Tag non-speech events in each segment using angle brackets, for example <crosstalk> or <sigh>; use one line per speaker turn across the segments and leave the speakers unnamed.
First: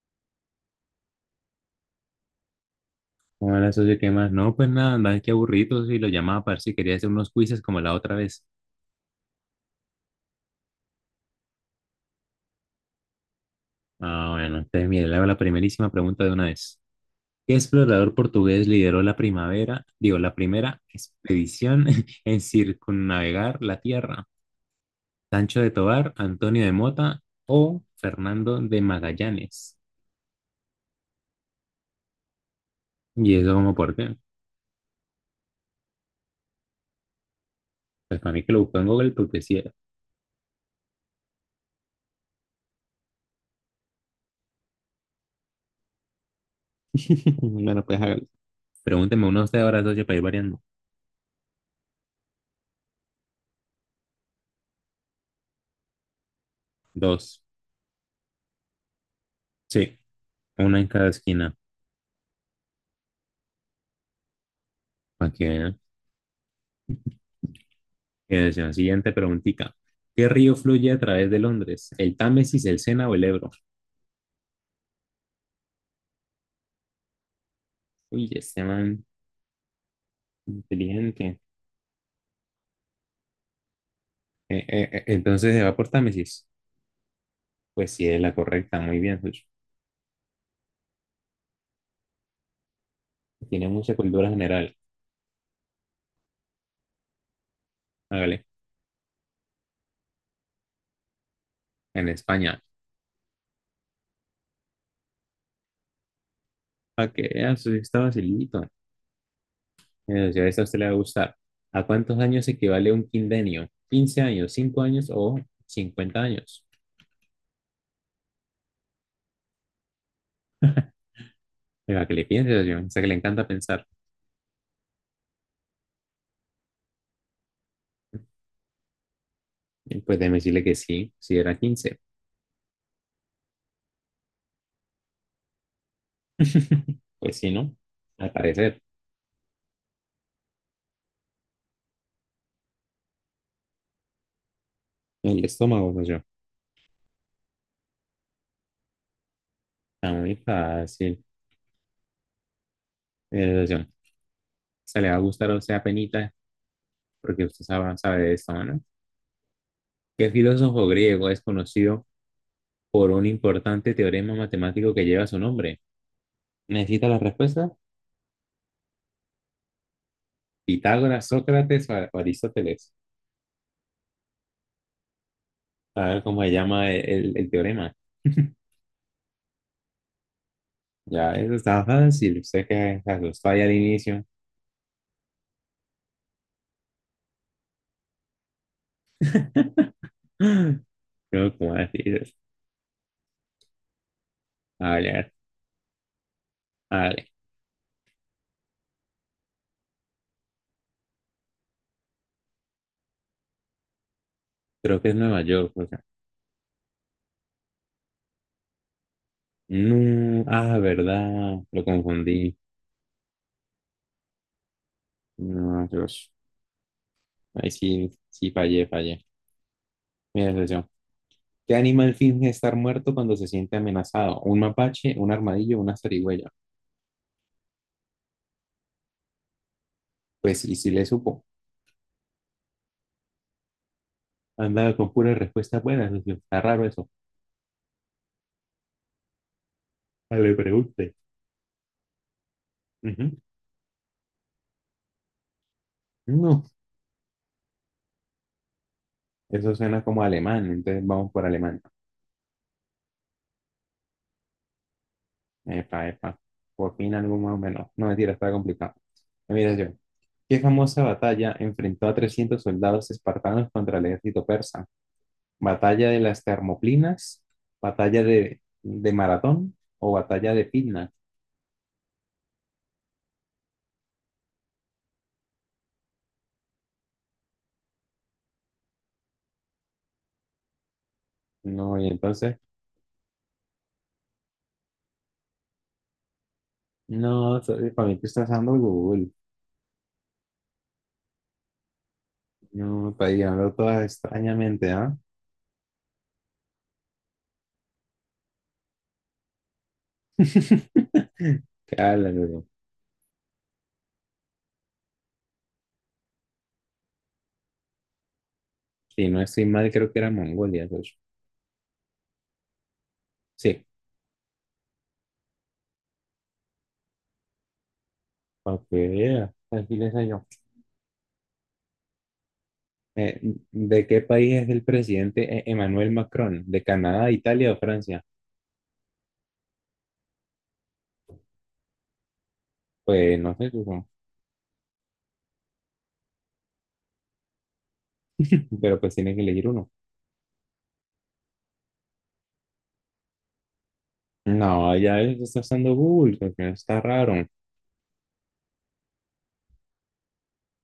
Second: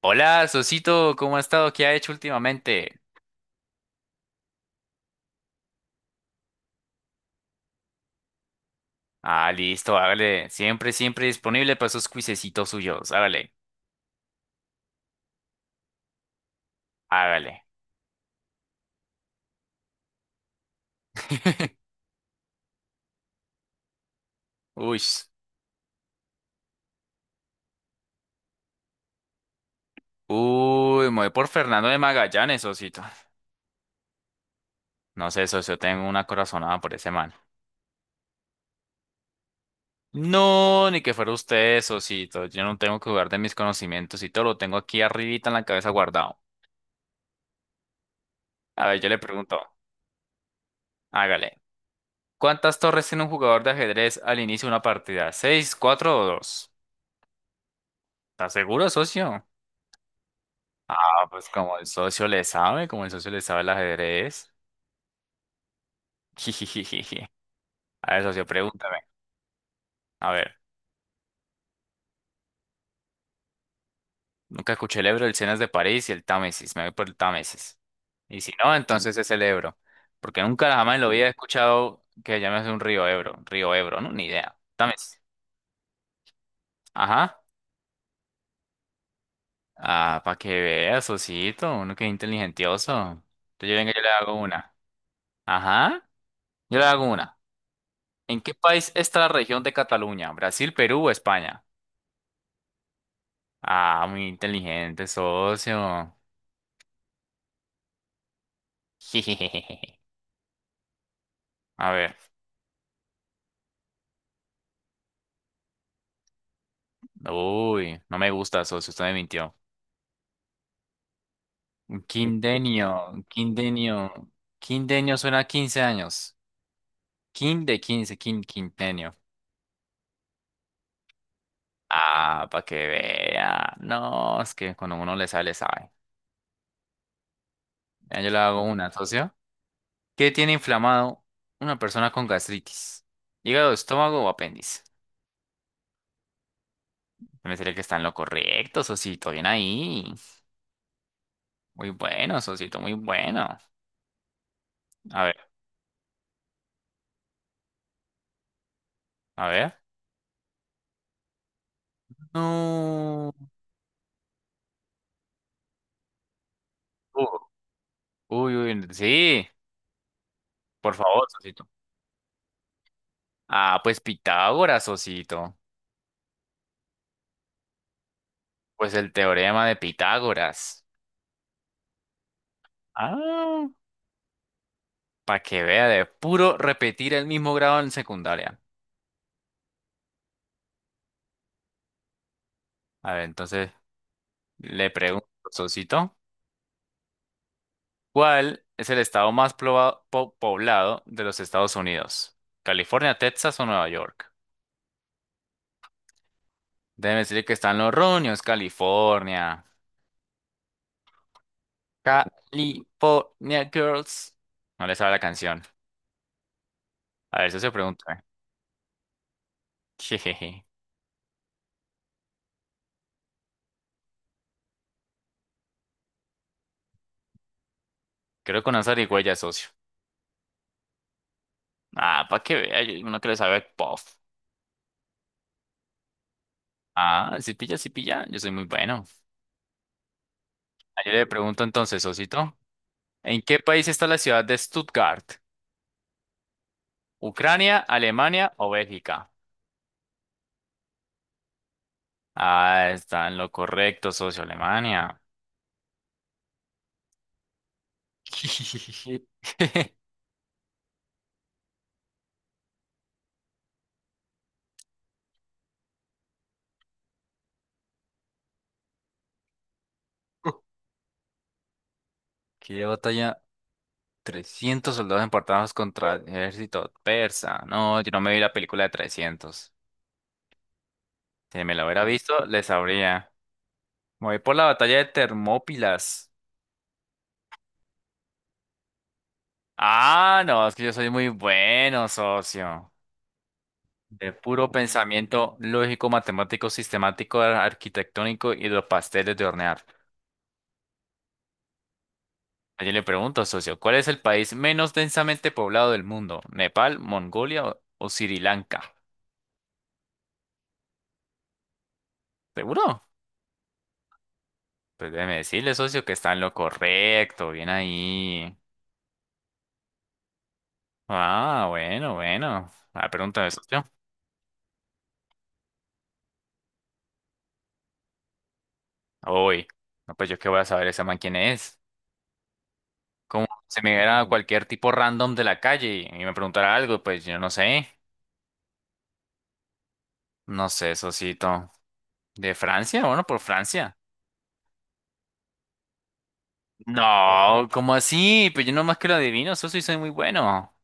Hola, Sosito, ¿cómo ha estado? ¿Qué ha hecho últimamente?
Ahora, socio, ¿qué más? No, pues nada, andaba que aburrido y lo llamaba para ver si quería hacer unos quizzes como la otra vez.
Ah, listo, hágale. Siempre, siempre disponible para esos cuisecitos suyos. Hágale,
Ah, bueno, entonces mire, le hago la primerísima pregunta de una vez. ¿Qué
hágale.
explorador portugués lideró la primavera, digo, la primera expedición
<laughs>
<laughs> en circunnavegar la Tierra?
Uy,
¿Sancho de Tobar, Antonio de Mota o Fernando de Magallanes?
uy, me voy por Fernando de Magallanes, Sosito.
¿Y eso como por qué?
No sé, socio, tengo una corazonada por ese man.
Pues para mí que lo buscó en Google porque sí era.
No, ni que fuera usted, Sosito. Yo no tengo que jugar de mis conocimientos y todo lo tengo aquí arribita en la cabeza guardado.
<laughs> Bueno, pues hágalo.
A ver, yo le
Pregúnteme uno
pregunto,
usted ahora, socio, para ir variando.
hágale. ¿Cuántas torres tiene un jugador de ajedrez al inicio de una partida? ¿Seis, cuatro o dos?
Dos.
¿Estás seguro, socio?
Sí, una en cada
Ah, pues
esquina.
como el socio le sabe, como el socio le sabe el ajedrez.
Aquí.
<laughs> A ver,
Que
socio,
decía,
pregúntame.
siguiente preguntita. ¿Qué
A
río
ver,
fluye a través de Londres? ¿El Támesis, el Sena o el Ebro?
nunca escuché el Ebro, el Sena es de París y el Támesis. Me voy por el Támesis.
Uy,
Y si
este
no,
man
entonces es el Ebro. Porque nunca jamás en la vida he
inteligente.
escuchado que llames un río Ebro. Río Ebro, ¿no? Ni idea. Támesis.
Entonces se va por Támesis.
Ajá.
Pues sí, es la correcta. Muy bien, Sucho.
Ah, para que veas, socito. Uno que es inteligentioso.
Tiene
Entonces yo venga,
mucha
yo le
cultura
hago una.
general.
Ajá. Yo le hago una. ¿En
Hágale.
qué país está la región de Cataluña? ¿Brasil, Perú o España?
En España.
Ah, muy inteligente, socio.
Para que veas, eso sí está facilito.
<laughs>
Si a esta a usted le va a gustar. ¿A
A ver.
cuántos años equivale un quindenio? ¿15 años, 5 años o 50 años?
Uy, no me gusta, socio. Usted me mintió. Un
Para que le piense, yo. O sea, que
Quindenio,
le
un
encanta pensar.
quindenio. Quindenio suena a 15 años. Quin de 15, quin, quintenio.
Pues déjeme decirle que sí, si era 15.
Ah, para que vea. No, es que cuando uno le sale, sabe.
<laughs> Pues sí, ¿no?
Ya yo
Al
le hago
parecer,
una, socio. ¿Qué tiene inflamado una persona con gastritis? ¿Hígado, estómago o apéndice?
el estómago, pues yo.
Me sería que está en lo correcto, socito. Bien ahí.
Está muy fácil.
Muy bueno, socito, muy bueno.
Eh, Se le va a
A ver,
gustar a usted apenita, porque usted sabe, sabe de esto, ¿no?
a ver.
¿Qué filósofo griego es conocido por un
No.
importante teorema matemático que lleva su nombre? ¿Necesita la
Uh,
respuesta?
uy, uy, sí, por
¿Pitágoras,
favor, Sosito.
Sócrates o Aristóteles?
Ah, pues Pitágoras, Sosito.
A ver cómo se llama el teorema. <laughs>
Pues el teorema de Pitágoras.
Ya, eso está fácil. Usted que se asustó ahí
Ah,
al inicio.
para que vea, de puro repetir el mismo grado en secundaria.
<gasps> Creo que, ¿cómo decir?
A ver, entonces le
A
pregunto,
ver.
Sosito, ¿cuál es el estado más poblado de los Estados Unidos? ¿California, Texas o Nueva York?
Creo que es Nueva York.
Debe decir que están los roños, California.
No, ah, verdad, lo confundí.
California Girls. No le sabe la canción.
No, Dios.
A ver, eso
Ahí
se
sí,
pregunta.
sí, fallé, fallé.
<laughs>
Mira,
Jejeje.
atención. ¿Qué animal finge estar muerto cuando se siente amenazado? ¿Un mapache, un armadillo, una zarigüeya?
Creo que con una zarigüeya, socio.
Pues, y si le supo.
Ah, para que vea, uno que le sabe puff.
Andaba con puras respuestas buenas, socio. Está raro eso.
Ah, si pilla, si pilla, yo soy muy bueno.
Ah, le pregunte.
Ah, yo le pregunto entonces, socito,
Ujú.
¿en qué país está la ciudad de Stuttgart?
No,
¿Ucrania, Alemania o Bélgica?
eso suena como alemán, entonces vamos por alemán.
Ah, está en lo correcto, socio, Alemania.
Epa, epa. Por fin algo más o menos. No, mentira, está complicado.
<laughs>
Mira, atención. ¿Qué famosa batalla enfrentó a 300 soldados espartanos contra el ejército persa? ¿Batalla de las Termoplinas, Batalla de Maratón o Batalla de Pitna?
¿Qué batalla 300 soldados importados contra el ejército persa? No, yo no me vi la película de 300. Si me la
No,
hubiera
y
visto,
entonces,
les sabría. Me voy por la batalla de Termópilas.
no, para mí tú estás usando Google.
Ah, no, es que yo soy muy bueno, socio.
No, está llegando todas
De puro
extrañamente, ¿ah?
pensamiento lógico, matemático, sistemático, arquitectónico y de los pasteles de hornear.
<laughs> Claro,
Ayer le pregunto, socio, ¿cuál es el país menos densamente poblado del mundo? ¿Nepal, Mongolia o Sri Lanka?
si no estoy mal, creo que era Mongolia, de hecho.
¿Seguro?
Sí,
Pues déjeme decirle, socio, que está en lo correcto, bien ahí.
para que vea. Aquí les hallo.
Ah, bueno, bueno, ah,
Eh,
pregunta de socio.
¿De qué país es el presidente Emmanuel Macron? ¿De Canadá, Italia o Francia?
Uy, no, pues yo qué voy a saber ese man quién es.
Pues
Como
no sé,
se me
supongo.
viera cualquier tipo random de la calle y me preguntara algo, pues yo no sé.
<laughs> Pero pues tiene que elegir uno.
No sé, socito. ¿De Francia? Bueno, por Francia.
No, ya él está usando Google, porque está raro.
No, ¿cómo así? Pues yo nomás que lo adivino, socio, y soy muy bueno.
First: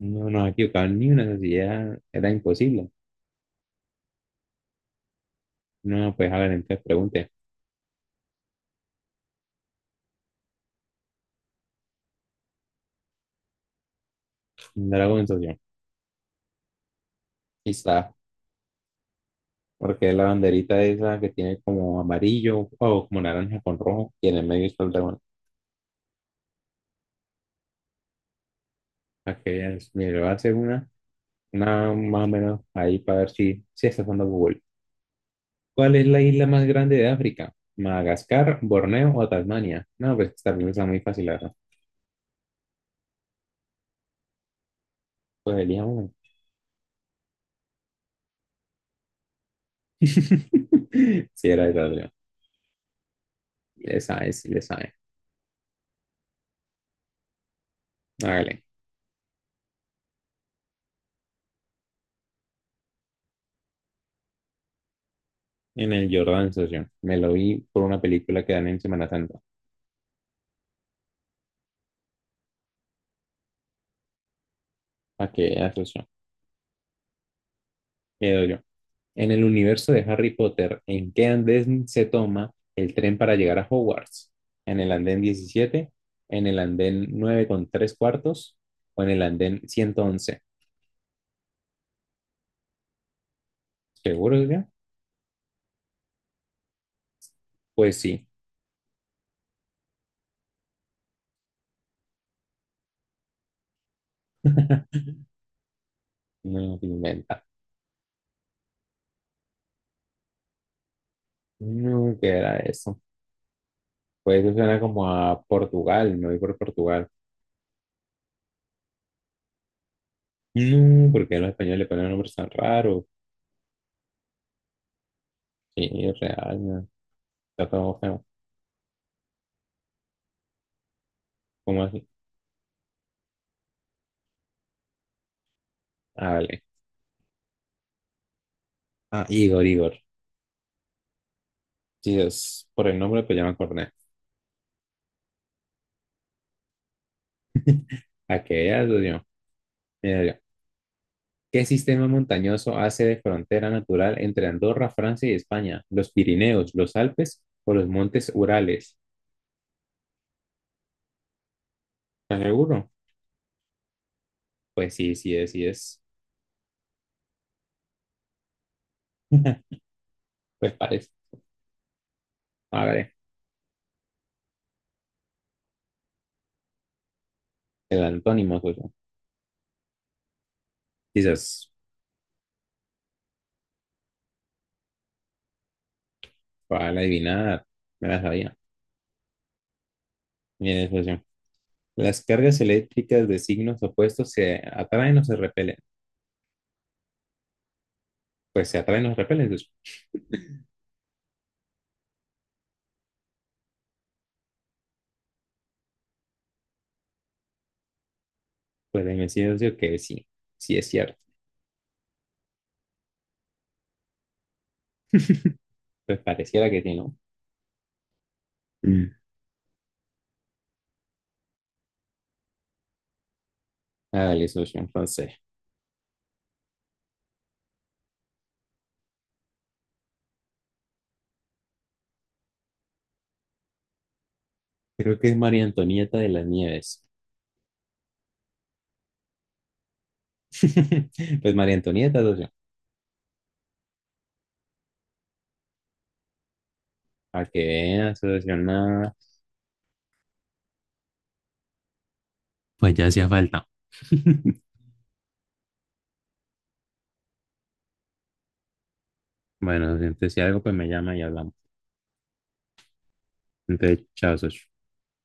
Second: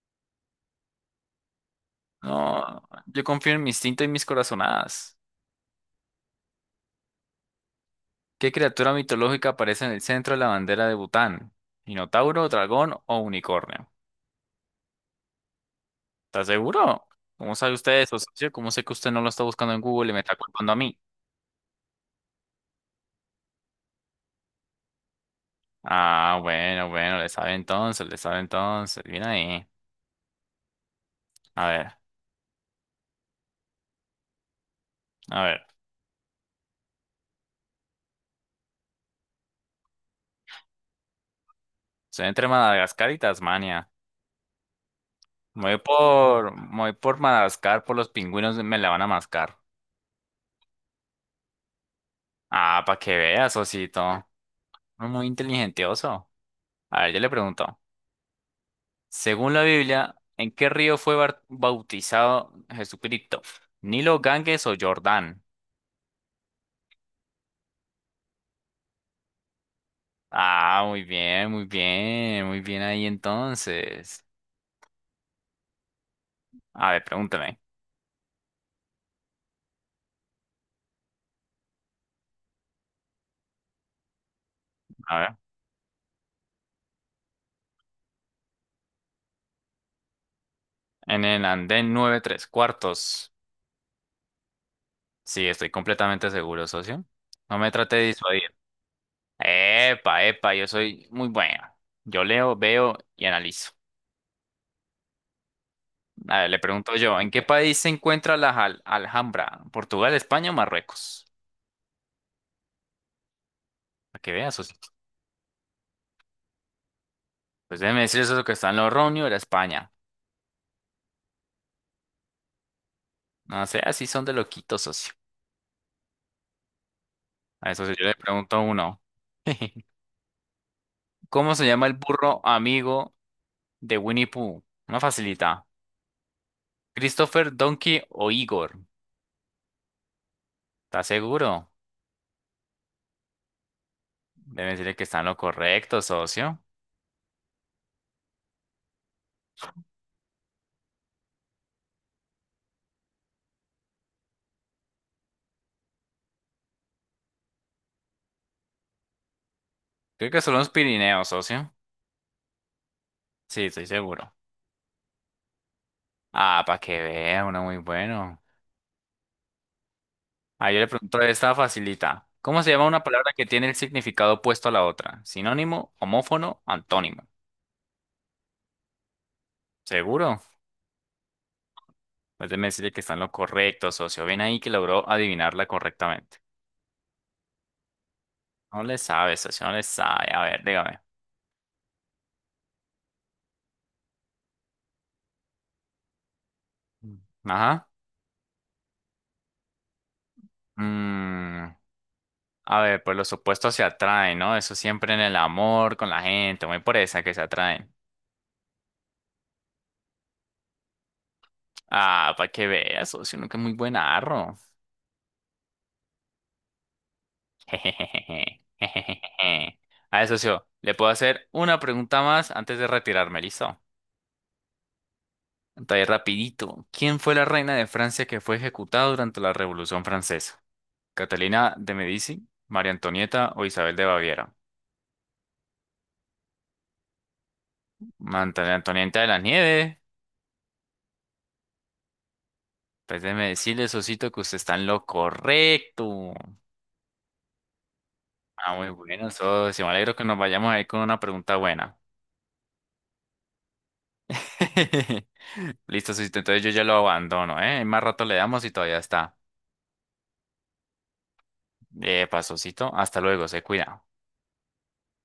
No nos ha equivocado ni una necesidad, era
No,
imposible.
yo confío en mi instinto y mis corazonadas.
No, pues a ver, entonces pregunte.
¿Qué criatura mitológica aparece en el centro de la bandera de Bután? ¿Minotauro, dragón o unicornio?
Dragon Social.
¿Estás seguro? ¿Cómo
Y
sabe usted
está,
eso, socio? ¿Cómo sé que usted no lo está buscando en Google
porque
y me
la
está culpando a
banderita
mí?
esa que tiene como amarillo o como naranja con rojo, y en el medio está el dragón.
Ah, bueno, bueno, le sabe entonces, le sabe entonces. Bien
Para que
ahí.
veas, mire, le voy a hacer
A
una
ver,
más o menos ahí para ver si, si está usando Google.
a ver.
¿Cuál es la isla más grande de África? ¿Madagascar, Borneo o Tasmania? No, pues también está muy fácil, la verdad.
Estoy entre Madagascar y Tasmania.
Pues elija uno.
Me voy por Madagascar, por los pingüinos me la van a mascar.
<laughs> Si era esa,
Ah, para que veas,
le
osito,
sabe, sí, le sabe.
muy inteligentioso. A ver, yo le pregunto.
Hágale.
Según la Biblia, ¿en qué río fue bautizado Jesucristo? ¿Nilo, Ganges o Jordán?
En el Jordan, socio. Me lo vi por una película que dan en Semana Santa.
Ah, muy bien, muy bien, muy bien ahí entonces.
¿Para qué vea, socio?
A ver, pregúntame.
Le doy yo. En el universo de Harry Potter, ¿en qué andén se toma el tren para llegar a Hogwarts? ¿En el
A
andén
ver.
17? ¿En el andén 9¾? ¿O en el andén 111?
En el andén nueve tres cuartos.
¿Seguro, socio?
Sí, estoy completamente seguro, socio. No me trate
Pues
de
sí.
disuadir. Epa, epa, yo soy muy bueno. Yo leo, veo y analizo.
<laughs>
A ver, le
No, que
pregunto yo, ¿en qué
inventa.
país se encuentra la Alhambra? ¿Portugal, España o Marruecos?
No, ¿qué era eso?
Para que
Pues eso
veas, socio.
suena como a Portugal, me voy por Portugal.
Pues déjeme decir eso es lo que está en Logroño, era España.
No, porque a los españoles le ponen nombres tan raros.
No sé, así son de loquitos, socio.
Sí, real, man. Está
A eso sí,
todo
yo le
feo.
pregunto a uno. <laughs> ¿Cómo se
¿Cómo
llama el
así?
burro amigo de Winnie Pooh? Una facilita.
Ah, vale.
¿Christopher, Donkey o Igor?
Ah, Igor, Igor.
¿Estás seguro?
Sí, es por el nombre, pues ya me acordé.
Debe decirle que está en lo correcto, socio.
Aquella, Dios mío. Mira yo. ¿Qué sistema montañoso hace de frontera natural entre Andorra, Francia y España? ¿Los Pirineos, los Alpes o los Montes Urales?
Creo que son los Pirineos, socio.
¿Estás seguro?
Sí, estoy seguro.
Pues sí, sí es, sí es.
Ah, para que vea, uno muy bueno.
<laughs>
Ah,
Pues
yo le
parece.
pregunto esta facilita. ¿Cómo se
A
llama una
ver,
palabra que tiene el significado opuesto a la otra? ¿Sinónimo, homófono, antónimo?
el antónimo, socio.
¿Seguro?
Quizás
Pues, déjeme decirle que está en lo correcto, socio. Ven ahí que logró adivinarla correctamente.
para adivinar, me la sabía.
No le sabe, socio, no le sabe. A ver,
Mira,
dígame.
socio. Las cargas eléctricas de signos opuestos se atraen o se repelen.
Mm. Ajá.
Pues se atraen los repeles, pues,
Mm, a ver, pues los opuestos se atraen, ¿no? Eso siempre en el amor, con la gente, muy por esa que se atraen.
pues de inmediato decir que sí, sí es cierto.
Ah, para que vea, socio, uno que es muy buen arro.
Pues pareciera que sí, ¿no?
<laughs> Jejejeje,
Mm.
jejejeje. A ver, socio, le puedo hacer una pregunta más antes de retirarme, ¿listo?
Ah, el socio, entonces.
Entonces, rapidito. ¿Quién fue la reina de Francia que fue ejecutada durante la Revolución Francesa? Catalina de Medici, María Antonieta o Isabel de Baviera.
Creo que es María Antonieta de las Nieves.
María Antonieta de las Nieves,
<laughs> Pues María Antonieta, socio.
pues déjeme decirle, sosito, que usted está en lo correcto.
A que vean, socio,
Ah, muy
nada.
bueno, socio. Me alegro que nos vayamos ahí con una pregunta buena.
Pues ya hacía falta. <laughs>
<laughs> Listo, sosito. Entonces yo ya lo abandono, ¿eh? Más rato le damos y todavía está.
Bueno, entonces si algo, pues me llama y hablamos.
Pasosito. Hasta luego, se cuida.
Entonces, chao, socio.